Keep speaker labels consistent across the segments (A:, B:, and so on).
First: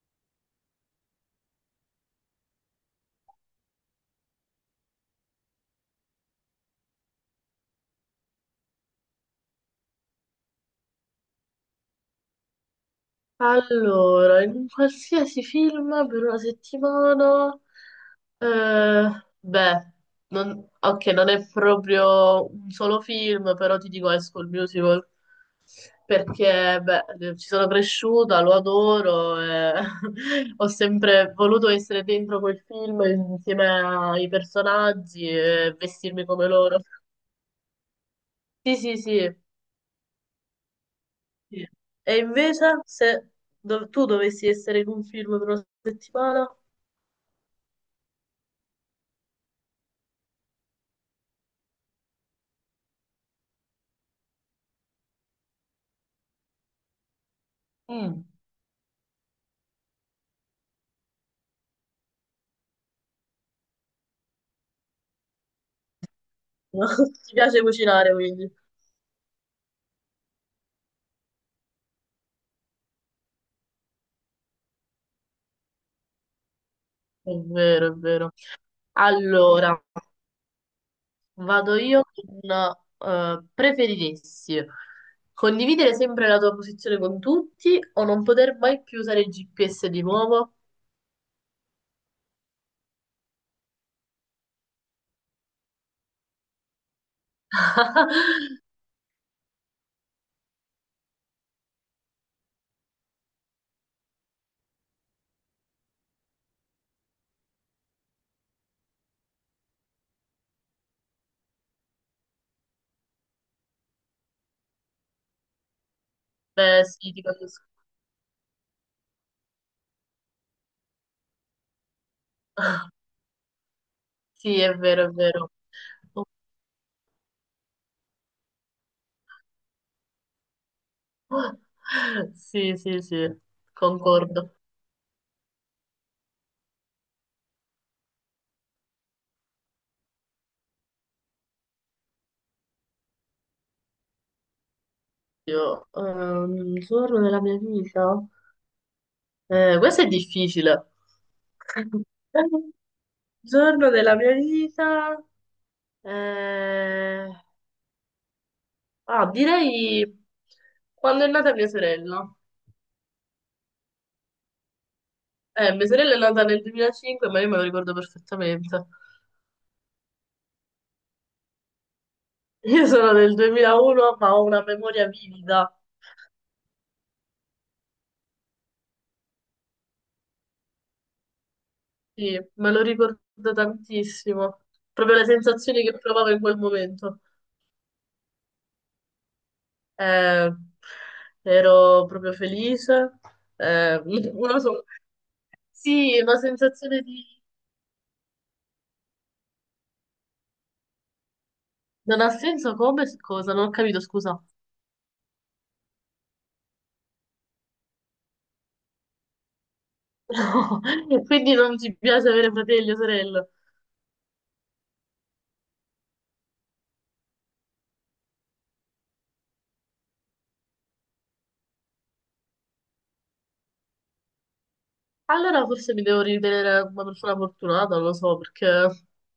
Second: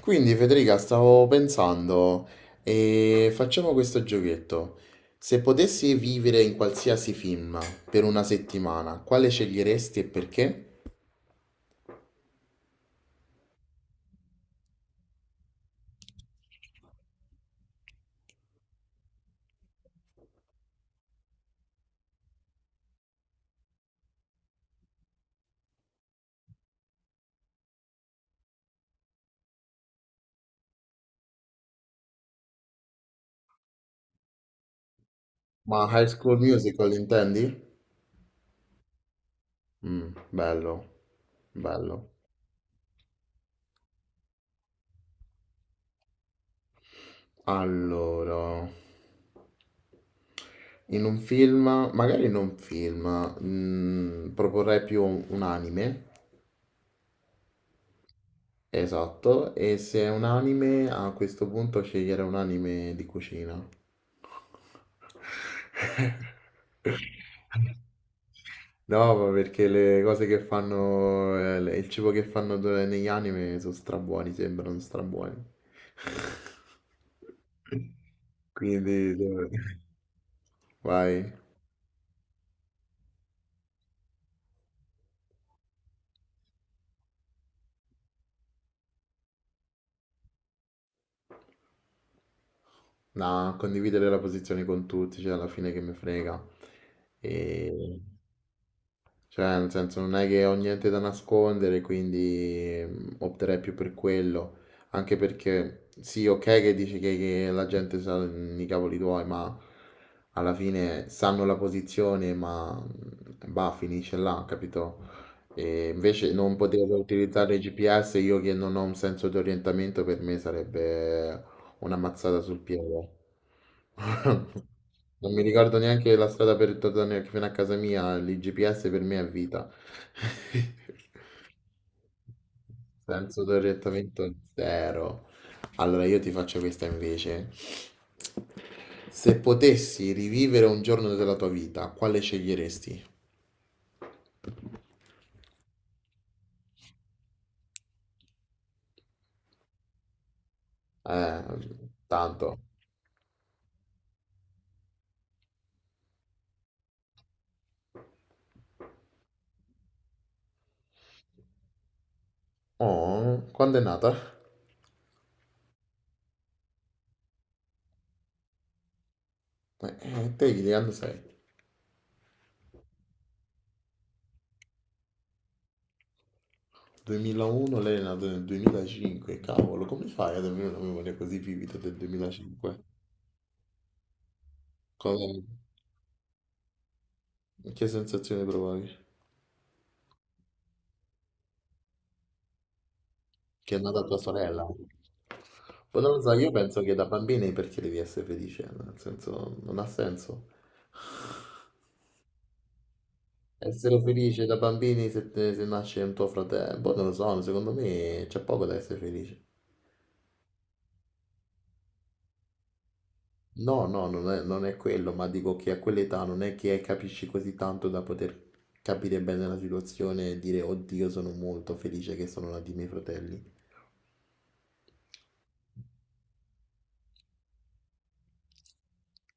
A: Quindi Federica, stavo pensando, e facciamo questo giochetto. Se potessi vivere in qualsiasi film per una settimana, quale sceglieresti e perché?
B: Allora, in un qualsiasi film per una settimana, eh, beh, ok, non è proprio un solo film, però ti dico High School Musical, perché beh, ci sono cresciuta, lo adoro, e ho sempre voluto essere dentro quel film insieme ai personaggi e
A: Ma High
B: vestirmi
A: School
B: come loro.
A: Musical intendi?
B: Sì, sì, sì.
A: Mm, bello,
B: Sì.
A: bello.
B: E invece, se tu dovessi essere in un film per una settimana.
A: Allora, in un film, magari in un film, proporrei più un anime.
B: Mm.
A: Esatto, e se è un anime, a questo punto scegliere un anime di cucina.
B: No, ti piace cucinare, quindi.
A: No, ma perché le cose che fanno, il cibo che fanno negli anime sono strabuoni, sembrano strabuoni.
B: È vero, è vero.
A: Quindi,
B: Allora,
A: vai.
B: vado io con preferiresti condividere sempre la tua posizione con tutti o non poter mai più usare il GPS di nuovo?
A: No, condividere la posizione con tutti, cioè alla fine che mi frega. E... Cioè, nel senso, non è che ho niente da nascondere, quindi opterei più per quello. Anche perché, sì, ok che dici che la gente sa, i cavoli tuoi, ma alla fine sanno la posizione, ma bah, finisce là, capito? E invece non poter
B: Beh, sì, ti
A: utilizzare il
B: capisco.
A: GPS, io che non ho un senso di orientamento, per me sarebbe una mazzata sul piede.
B: Sì, è vero, è
A: Non mi
B: vero.
A: ricordo neanche la strada per tornare fino a casa mia, l'IGPS per me è vita.
B: Sì, sì, sì,
A: Senso d'orientamento
B: concordo.
A: zero. Allora io ti faccio questa invece. Se potessi rivivere un giorno della tua vita, quale sceglieresti?
B: Io, un giorno nella mia vita. Questo è difficile.
A: Eh, tanto.
B: Giorno della mia vita, eh, ah, direi quando è nata mia sorella.
A: Oh, quando è nata?
B: Mia sorella è nata nel 2005, ma io me lo ricordo perfettamente.
A: Te di che anno sei?
B: Io sono del 2001, ma ho una memoria vivida,
A: 2001, lei è nata nel 2005, cavolo, come fai ad avere una memoria così vivida del
B: sì, me lo
A: 2005?
B: ricordo tantissimo. Proprio le
A: Cosa-
B: sensazioni che provavo in quel momento.
A: che sensazione provavi?
B: Eh, Ero proprio felice.
A: Che è
B: Eh,
A: nata tua
B: una
A: sorella? Poi non
B: sì,
A: lo so,
B: una
A: io penso che
B: sensazione
A: da
B: di...
A: bambini perché devi essere felice, nel senso, non ha senso.
B: Non ha senso come? Cosa? Non ho
A: Essere
B: capito, scusa.
A: felice da bambini se, se nasce un tuo fratello, boh, non lo so, secondo me c'è poco da essere felice.
B: No, quindi non ti piace avere fratelli o sorelle.
A: No, no, non è quello, ma dico che a quell'età non è che capisci così tanto da poter capire bene la situazione e dire, oddio, sono molto felice che sono nati i miei fratelli.
B: Allora forse mi devo ritenere una persona fortunata, non lo so, perché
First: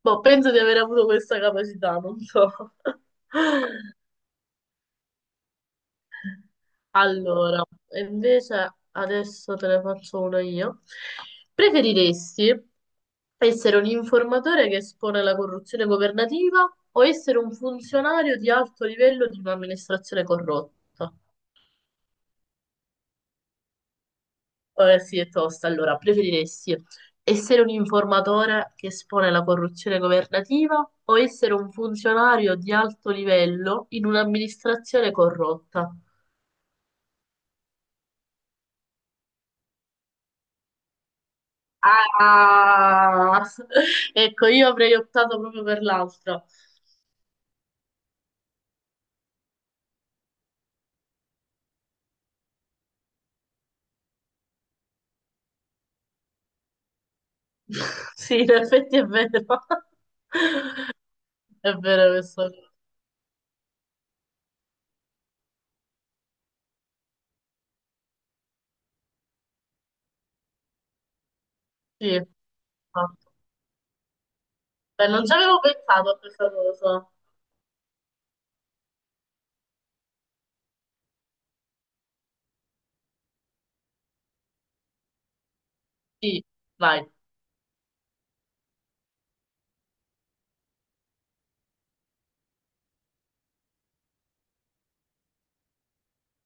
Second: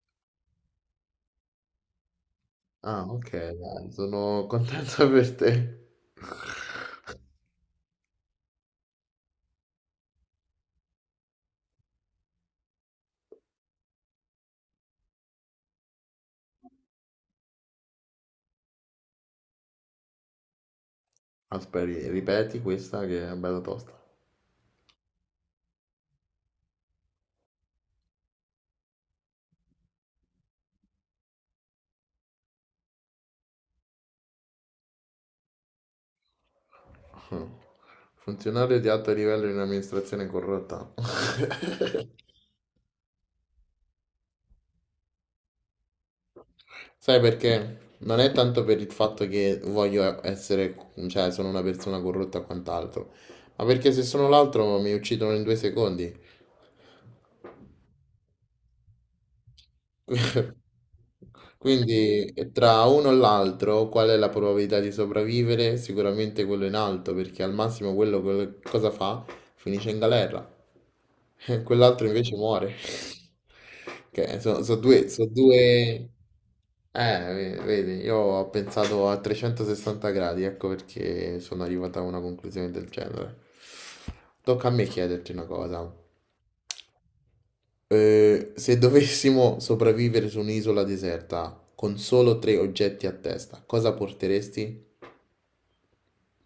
B: boh, penso di aver avuto questa capacità, non so.
A: Ah, ok, dai, sono contento per te.
B: Allora, e invece adesso te ne faccio una io. Preferiresti essere un informatore che espone la corruzione governativa o essere un funzionario di alto livello di un'amministrazione corrotta?
A: Aspetta, ripeti questa che è bella tosta.
B: Sì, è tosta. Allora, preferiresti essere un informatore che espone la corruzione governativa o essere un funzionario di alto livello in un'amministrazione corrotta?
A: Funzionario di alto livello in amministrazione corrotta.
B: Ah, ecco, io avrei optato proprio per l'altra.
A: Sai perché? Non è tanto per il fatto che voglio essere, cioè sono una persona corrotta o quant'altro, ma perché se sono l'altro mi uccidono in due secondi.
B: Sì, in effetti è vero. È vero
A: Quindi,
B: questo.
A: tra uno e l'altro qual è la probabilità di sopravvivere? Sicuramente quello in alto, perché al massimo quello, cosa fa? Finisce in galera. Quell'altro
B: Sì,
A: invece muore.
B: esatto.
A: Che sono,
B: Beh,
A: due, so
B: non ci avevo
A: due...
B: pensato a questa cosa.
A: Vedi, io ho pensato a 360 gradi, ecco perché sono arrivato a una conclusione del genere. Tocca a me chiederti una cosa.
B: Sì, vai.
A: Se dovessimo sopravvivere su un'isola deserta con solo tre oggetti a testa, cosa porteresti?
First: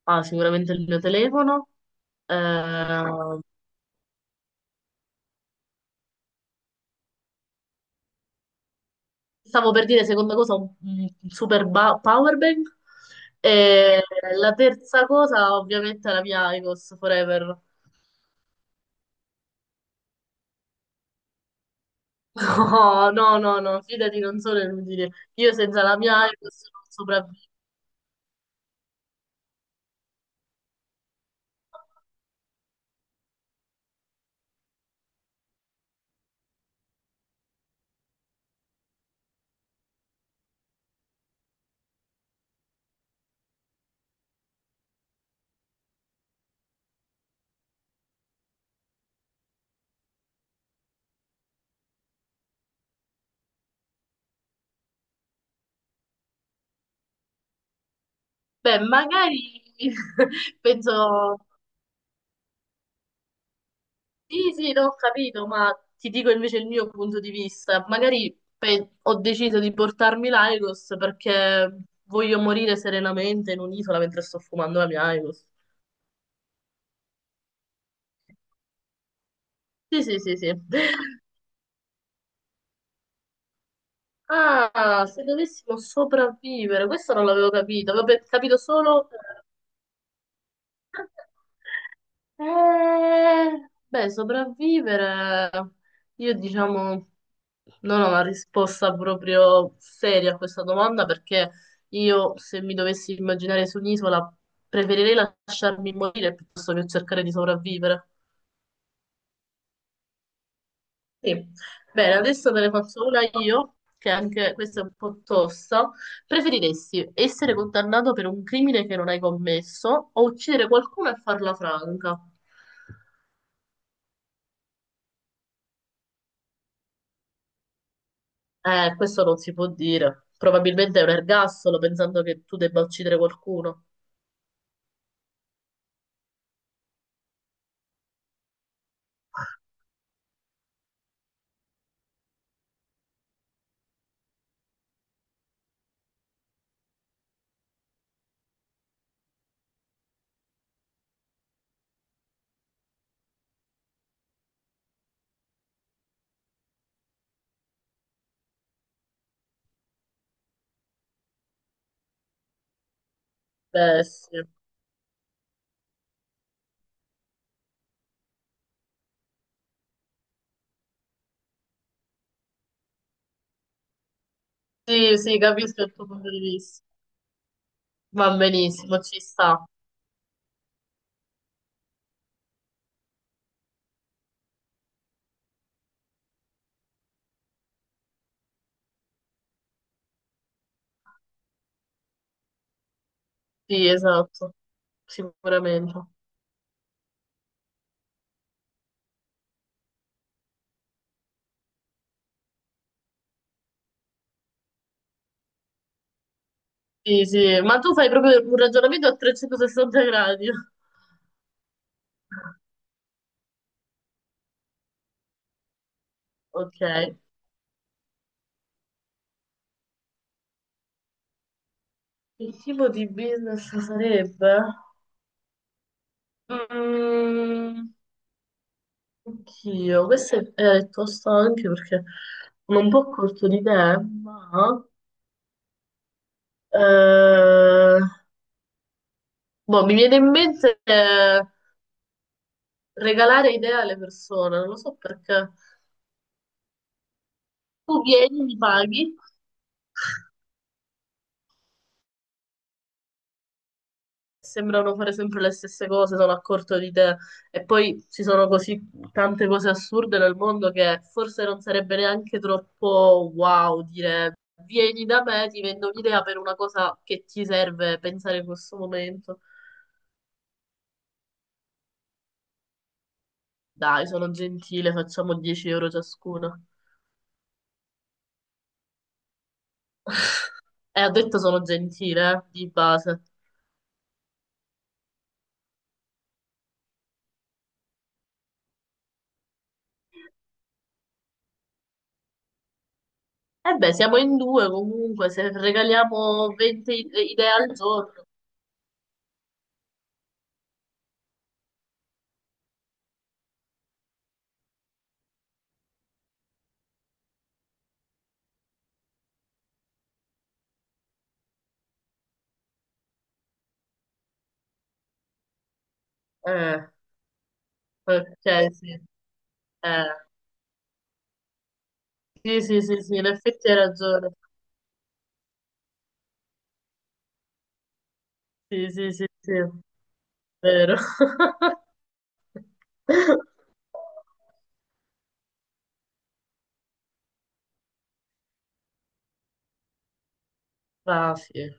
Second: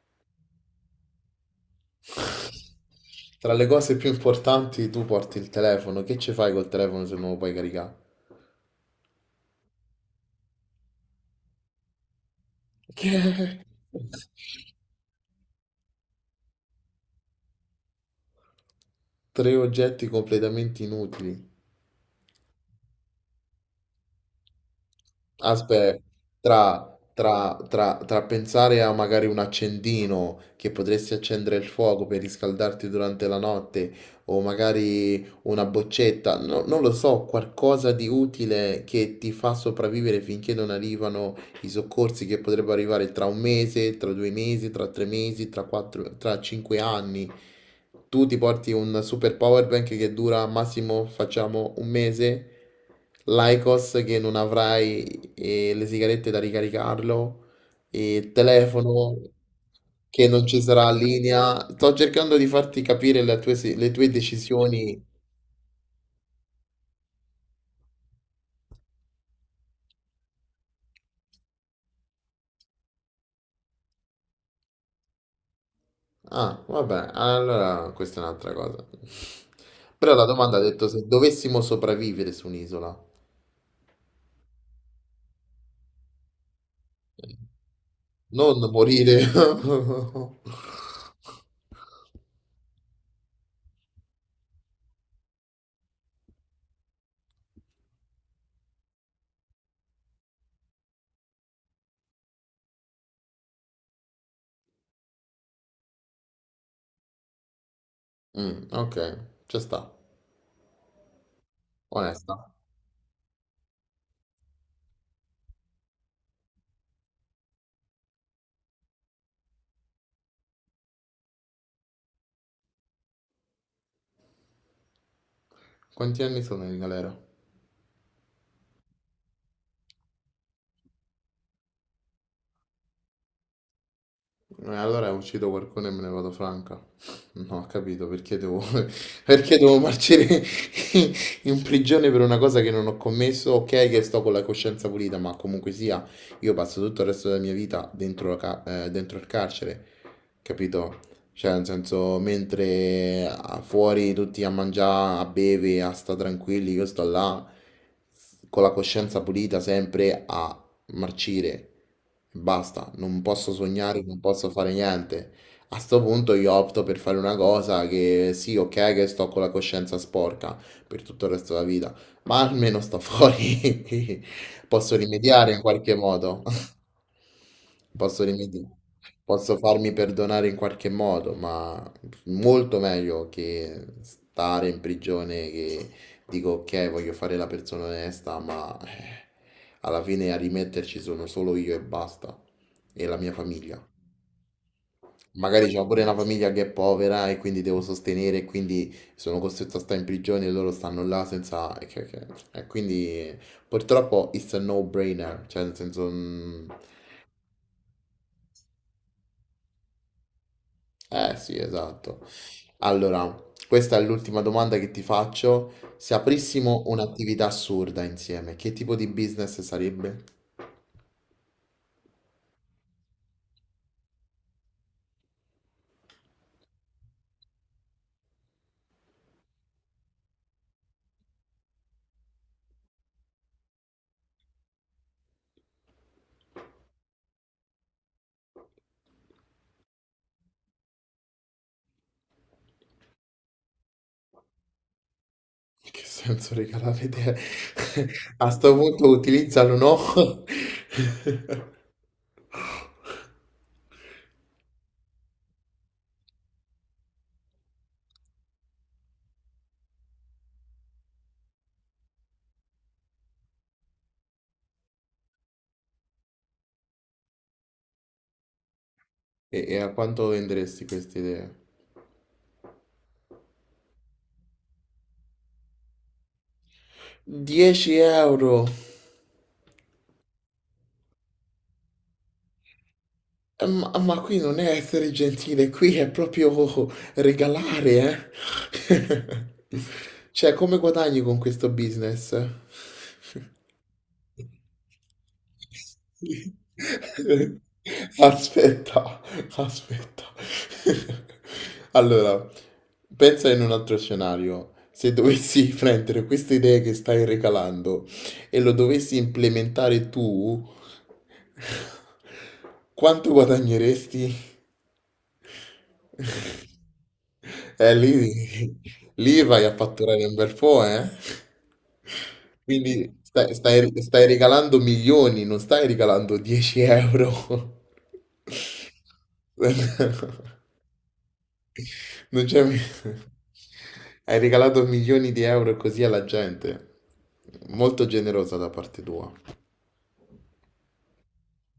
B: Ah, sicuramente il mio telefono. Ehm,
A: Tra le cose più importanti, tu porti il telefono. Che ci fai col telefono se non lo puoi caricare?
B: Stavo per dire, seconda cosa, un super power bank.
A: Che?
B: E la terza cosa, ovviamente, è la mia IQOS Forever.
A: Tre oggetti completamente inutili.
B: No, no, no, no, fidati, non sono inutile. Io senza la
A: Aspetta,
B: mia IQOS non
A: tra,
B: sopravvivo.
A: tra, tra, tra pensare a magari un accendino che potresti accendere il fuoco per riscaldarti durante la notte, o magari una boccetta, non lo so, qualcosa di utile che ti fa sopravvivere finché non arrivano i soccorsi che potrebbero arrivare tra un mese, tra due mesi, tra tre mesi, tra quattro, tra cinque anni. Tu ti porti un super power bank che dura massimo, facciamo, un mese, l'IQOS che non avrai, le sigarette da ricaricarlo, il
B: Beh,
A: telefono
B: magari
A: che non ci sarà
B: penso,
A: linea. Sto cercando di farti capire le tue, le tue
B: sì, sì, non ho
A: decisioni.
B: capito, ma ti dico invece il mio punto di vista. Magari ho deciso di portarmi l'IQOS perché voglio morire serenamente in un'isola mentre sto fumando la mia IQOS.
A: Ah, vabbè, allora questa è un'altra cosa.
B: Sì,
A: Però
B: sì,
A: la
B: sì, sì.
A: domanda ha detto se dovessimo sopravvivere su un'isola,
B: Ah, se dovessimo sopravvivere, questo non l'avevo capito, avevo capito
A: non
B: solo...
A: morire.
B: Beh, sopravvivere, io diciamo non ho una risposta proprio seria a questa domanda perché io se mi dovessi immaginare su un'isola preferirei lasciarmi morire piuttosto che cercare di sopravvivere.
A: Mm, ok, ci sta.
B: Sì. Bene,
A: Onesta.
B: adesso te ne faccio una io, che anche questa è un po' tosta. Preferiresti essere condannato per un crimine che non hai commesso o uccidere qualcuno e farla franca?
A: Quanti anni sono in galera?
B: Questo non si può dire. Probabilmente è un ergastolo pensando che tu debba uccidere qualcuno.
A: Allora uccido qualcuno e me ne vado franca. No, ho capito, perché devo, perché devo marcire in prigione per una cosa che non ho commesso. Ok, che sto con la coscienza pulita, ma comunque sia, io passo tutto il resto della mia vita dentro, dentro il carcere, capito? Cioè, nel senso, mentre fuori tutti a mangiare, a bere, a sta tranquilli, io sto là con la coscienza pulita sempre a marcire, basta, non posso sognare,
B: Beh,
A: non
B: sì.
A: posso fare niente. A sto punto io opto per fare una cosa che sì, ok, che sto con la coscienza sporca per tutto il resto della vita, ma almeno sto fuori. Posso
B: Sì, sì,
A: rimediare in
B: capisco
A: qualche
B: il tuo punto di
A: modo.
B: vista.
A: Posso
B: Va
A: rimediare.
B: benissimo, ci
A: Posso
B: sta.
A: farmi perdonare in qualche modo, ma molto meglio che stare in prigione, che dico, ok, voglio fare la persona onesta, ma, alla fine a rimetterci sono solo io e basta, e la mia famiglia.
B: Sì, esatto,
A: Magari c'ho
B: sicuramente.
A: pure una famiglia che è povera e quindi devo sostenere, e quindi sono costretto a stare in prigione e loro stanno là senza... E e quindi purtroppo it's a no-brainer, cioè nel senso... mm,
B: Sì, sì, ma tu fai proprio un ragionamento a 360 gradi.
A: eh sì, esatto. Allora, questa è l'ultima domanda che ti faccio. Se
B: Ok.
A: aprissimo un'attività assurda insieme, che tipo di business sarebbe?
B: Che tipo di business sarebbe? Mm, oddio, questa è tosta anche perché sono un po' corto di idee, ma eh, boh, mi viene in mente regalare idee alle persone, non lo so perché
A: Che senso regalare te?
B: tu vieni,
A: A
B: mi
A: sto
B: paghi.
A: punto utilizzalo, no?
B: Sembrano fare sempre le stesse cose, sono a corto di idee. E poi ci sono così tante cose assurde nel mondo che forse non sarebbe neanche troppo wow dire vieni da me, ti vendo un'idea per una cosa che ti serve pensare in questo momento.
A: E, e a quanto venderesti queste idee?
B: Dai, sono gentile, facciamo 10 euro ciascuna.
A: 10 euro!
B: E ho detto sono gentile, di base.
A: Ma qui non è essere gentile, qui è proprio regalare, eh? Cioè, come guadagni con questo business?
B: E beh, siamo in due comunque, se regaliamo 20 idee al giorno.
A: Aspetta, aspetta. Allora, pensa in un altro scenario. Se dovessi prendere queste idee che stai recalando e lo dovessi implementare tu, quanto guadagneresti?
B: Eh,
A: Eh, lì,
B: ok, sì.
A: lì vai a fatturare
B: Eh.
A: un bel po', eh?
B: Sì, sì, sì, sì,
A: Quindi
B: in
A: stai,
B: effetti hai
A: stai, stai
B: ragione.
A: regalando milioni, non stai regalando 10 euro.
B: Sì, sì, sì, sì, vero.
A: Non c'è... mi- Hai regalato milioni di euro così alla gente. Molto generosa da parte tua.
B: Raffi.